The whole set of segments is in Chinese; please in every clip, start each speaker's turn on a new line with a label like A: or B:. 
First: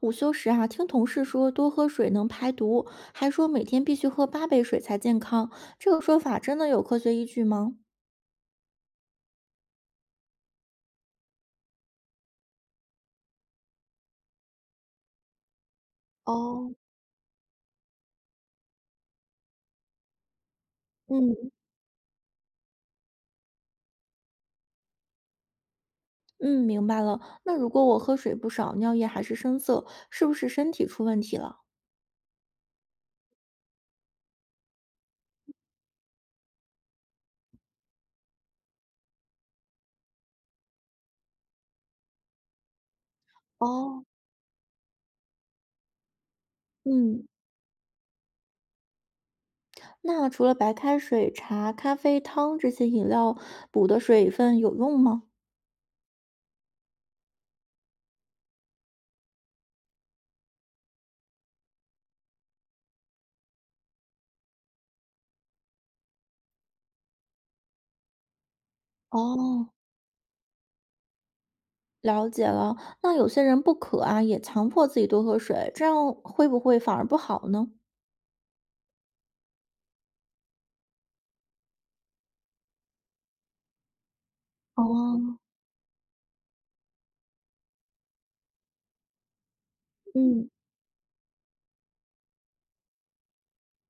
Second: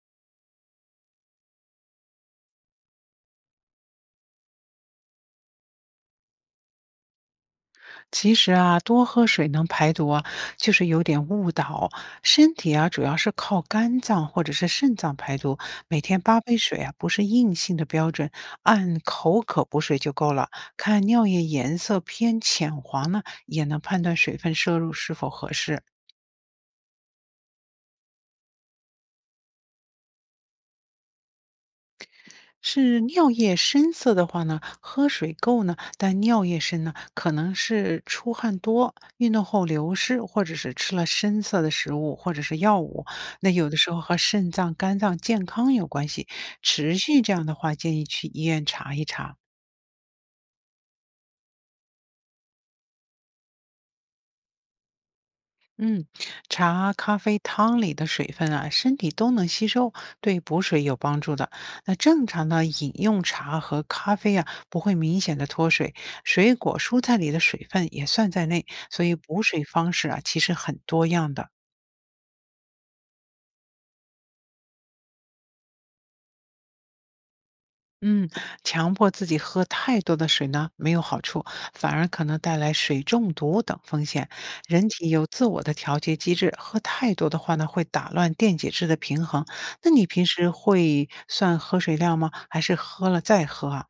A: 午休时啊，听同事说多喝水能排毒，还说每天必须喝8杯水才健康，这个说法真的有科学依据吗？
B: 其实啊，多喝水能排毒啊，就是有点误导。身体啊，主要是靠肝脏或者是肾脏排毒。每天八杯
A: 哦，
B: 水啊，不是硬性的标准，按口渴补水就够了。看尿
A: 嗯
B: 液颜色偏浅黄呢，也能判断水分摄入是否合适。
A: 嗯，明白了。那如果我喝水不少，尿液还是深色，是不是身体出问题了？
B: 是尿液深色的话呢，喝水够呢，但尿液深呢，可能是出汗多、运动后流失，或者是吃了深色的食物或者是药物。那有的时候
A: 哦，
B: 和肾脏、肝脏健康有关系。持续
A: 嗯，
B: 这样的话，建议去医院查一查。
A: 那除了白开水、茶、咖啡、汤这些饮料补的水分有用吗？
B: 嗯，茶、咖啡汤里的水分啊，身体都能吸收，对补水有帮助的。那正常的饮用茶和咖啡啊，不会明显的脱水，水果、蔬菜里的水分也算在内，所以补水
A: 哦，
B: 方式啊，其实很多样的。
A: 了解了。那有些人不渴啊，也强迫自己多喝水，这样会不会反而不好呢？
B: 嗯，强迫自己喝太多的水呢，没有好处，反而可能带来水中毒等风险。人体有
A: 哦。
B: 自我的调节机制，喝太多的话呢，会打乱电解质的平衡。那你平
A: 嗯。
B: 时会算喝水量吗？还是喝了再喝啊？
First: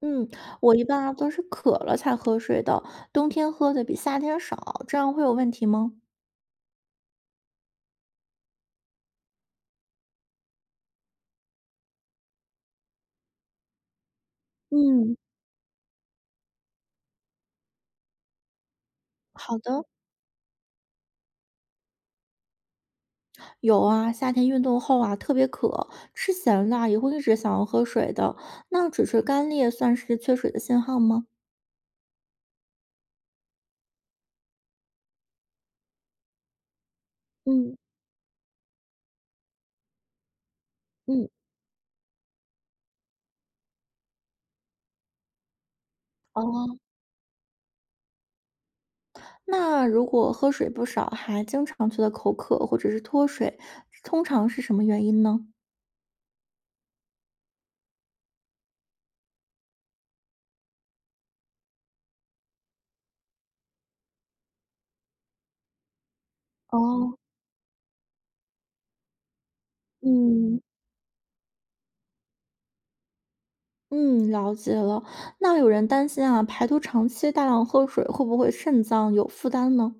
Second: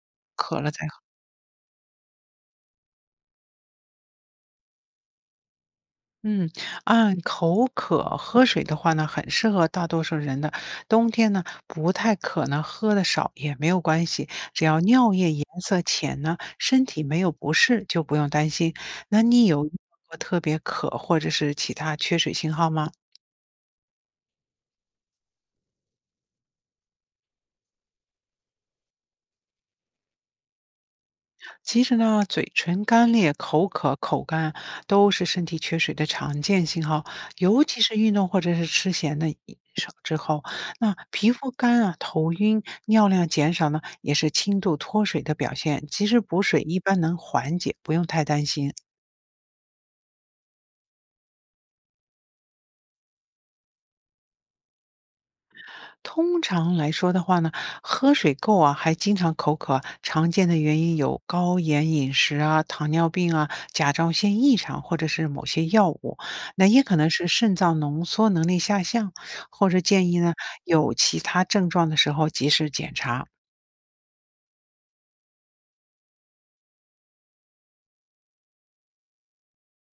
A: 嗯，
B: 渴了
A: 我一
B: 再喝？
A: 般啊都是渴了才喝水的，冬天喝的比夏天少，这样会有问题吗？
B: 嗯，按口渴喝水的话呢，很适合大多数人的。冬天呢，不太渴呢，喝的少也没有关系，只要尿
A: 嗯，
B: 液颜色浅呢，身体没有不适就不用担心。那你
A: 好
B: 有遇
A: 的，
B: 到过特别渴或者是其他缺水信号吗？
A: 有啊，夏天运动后啊特别渴，吃咸的啊也会一直想要喝水的，那只是干裂算是缺水的信号吗？
B: 其实呢，嘴唇干裂、口渴、口干都是身体缺水的常见信号，尤
A: 嗯
B: 其是运动或者是吃咸的饮少之后，那
A: 嗯，
B: 皮肤干啊、头晕、尿量减少呢，也是轻度脱水的表现。及时补水一
A: 哦，
B: 般能缓解，不用太担心。
A: 那如果喝水不少，还经常觉得口渴或者是脱水，通常是什么原因呢？
B: 通常来说的话呢，喝水够啊，还经常口渴啊常见的原因有高盐饮食啊、糖尿病啊、甲状腺异常或者是某些药物，那也可能
A: 哦，
B: 是肾脏浓缩能力下降，或者建议呢
A: 嗯。
B: 有其他症状的时候及时检查。
A: 嗯，了解了。那有人担心啊，排毒长期大量喝水会不会肾脏有负担呢？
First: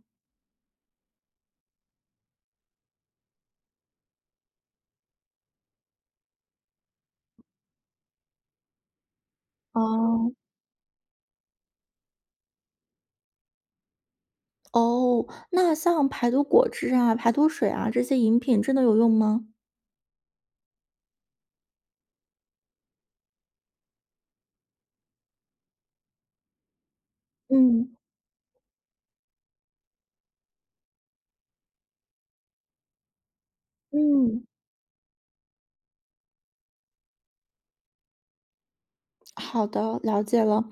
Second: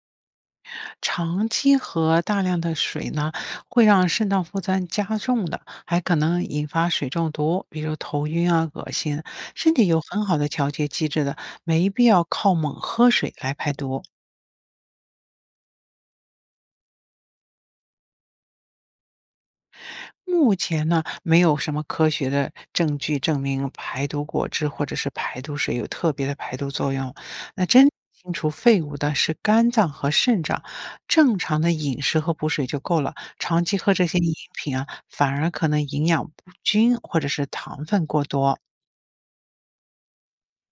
B: 长期喝大量的水呢，会让肾脏负担加重的，还可能引发水中毒，比如头晕啊、恶心。身体有很
A: 哦，
B: 好的调节机制的，没必要靠猛喝水来排毒。
A: 哦，那像排毒果汁啊、排毒水啊这些饮品真的有用吗？
B: 目前呢，没有什么科学的证据证明排毒果汁或者是排毒水有特别的排毒作用。那真
A: 嗯
B: 清除废物的是肝脏和肾脏，正常的饮食和补水就够了。长期喝这些饮
A: 嗯
B: 品啊，反而可能营养不均或者是糖分过多。
A: 好的，了解了。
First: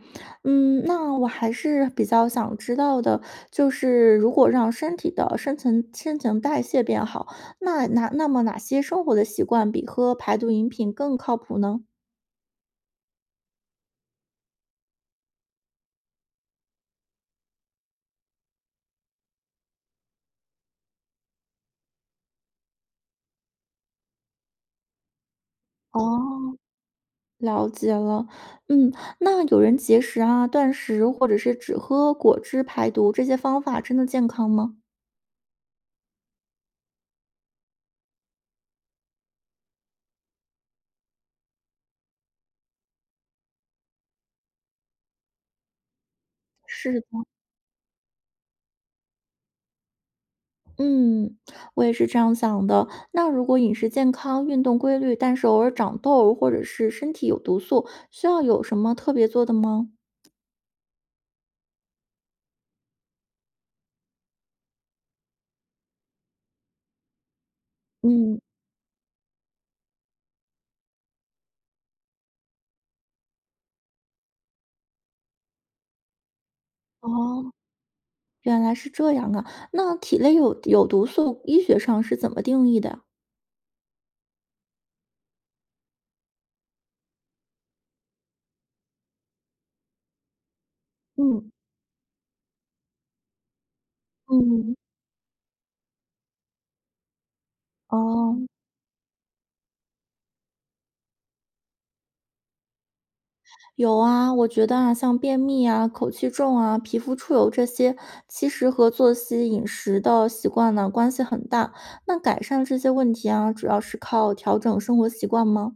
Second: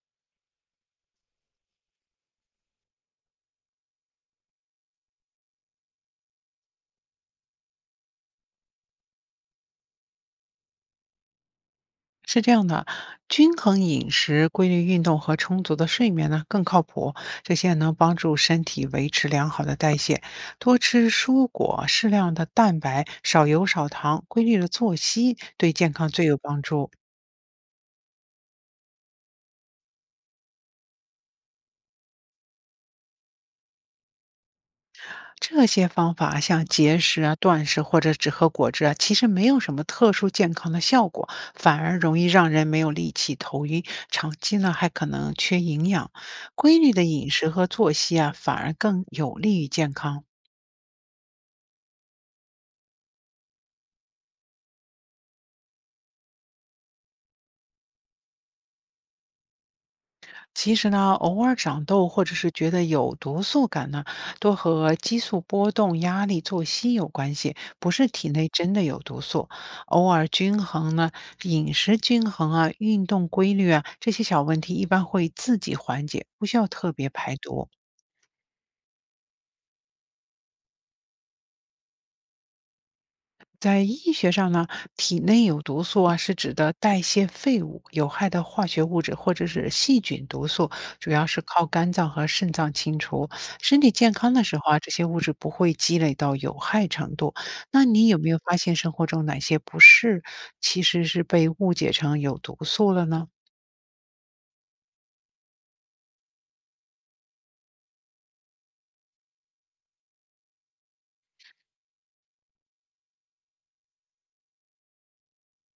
A: 嗯，那我还是比较想知道的，就是如果让身体的深层新陈代谢变好，那哪那么哪些生活的习惯比喝排毒饮品更靠谱呢？
B: 是这样的，均衡饮食、规律运动和充足的睡眠呢更靠谱，这些能帮助身体维持良好的代谢。多吃蔬果，适量的蛋白，少油少糖，规律的作息对健康最有
A: 哦。
B: 帮助。
A: 了解了，嗯，那有人节食啊、断食，或者是只喝果汁排毒，这些方法真的健康吗？
B: 这些方法像节食啊、断食或者只喝果汁啊，其实没有什么特殊健康的效果，反而容易让人没有力气、头晕，长期呢还可能缺营养。规律
A: 是
B: 的
A: 的，
B: 饮食和作息啊，反而更有利于健康。
A: 嗯，我也是这样想的。那如果饮食健康、运动规律，但是偶尔长痘或者是身体有毒素，需要有什么特别做的吗？
B: 其实呢，偶尔长痘或者是觉得有毒素感呢，都和激素波动、压力、作息有关系，不是体
A: 嗯，
B: 内真的有毒素。偶尔均衡呢，饮食均衡啊，运动规律啊，这些小问题一般会自己缓解，不需要特别排
A: 哦，
B: 毒。
A: 原来是这样啊。那体内有毒素，医学上是怎么定义的呀？
B: 在医学上呢，体内有毒素啊，是指的代谢废物、有害的化学物质或者是细菌毒素，主要是
A: 嗯
B: 靠肝脏和肾脏清除。身体健康的时候
A: 嗯，
B: 啊，这些物质不会积累到有害程度。那你有没有
A: 哦。
B: 发现生活中哪些不适，其实是被误解成有毒素了呢？
A: 有啊，我觉得啊，像便秘啊、口气重啊、皮肤出油这些，其实和作息、饮食的习惯呢关系很大。那改善这些问题啊，主要是靠调整生活习惯吗？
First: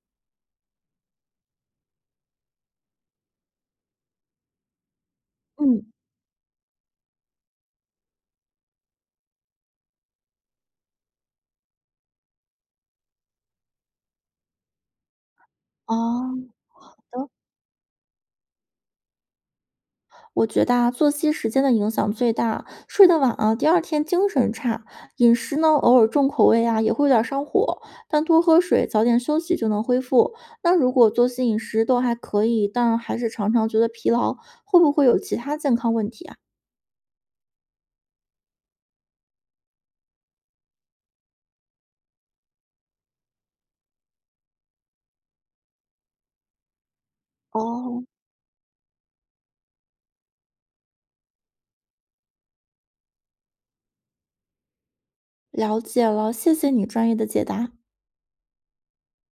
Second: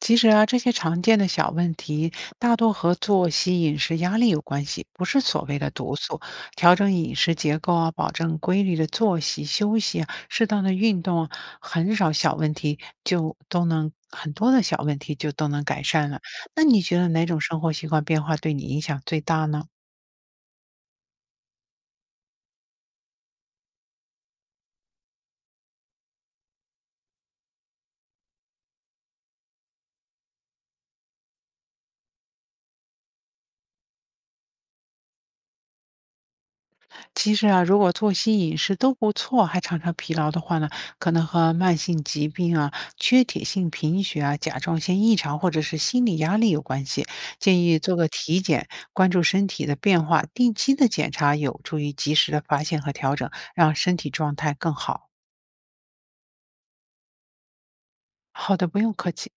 B: 其实啊，这些常见的小问题大多和作息、饮食、压力有关系，不是所谓的
A: 嗯，
B: 毒素。调整饮食结构啊，保证规律的作息、休息啊，适当的运动啊，很少小问题很多的小问题就都能改
A: 哦，
B: 善了。那你觉得哪
A: 对
B: 种生活习惯变化对你影响最大呢？
A: 我觉得啊，作息时间的影响最大。睡得晚啊，第二天精神差；饮食呢，偶尔重口味啊，也会有点儿上火。但多喝水，早点休息就能恢复。那如果作息、饮食都还可以，但还是常常觉得疲劳，会不会有其他健康问题啊？
B: 其实啊，如果作息、饮食都不错，还常常疲劳的话呢，可能和慢性疾病啊、缺铁性贫血啊、甲状腺异常或者是心理压力有关系。建议做
A: 哦，
B: 个体检，关注身体的变化，定期的检查有助于及时的发现和调整，让身体状态更好。
A: 了解了，谢谢你专业的解答。
B: 好的，不用客气。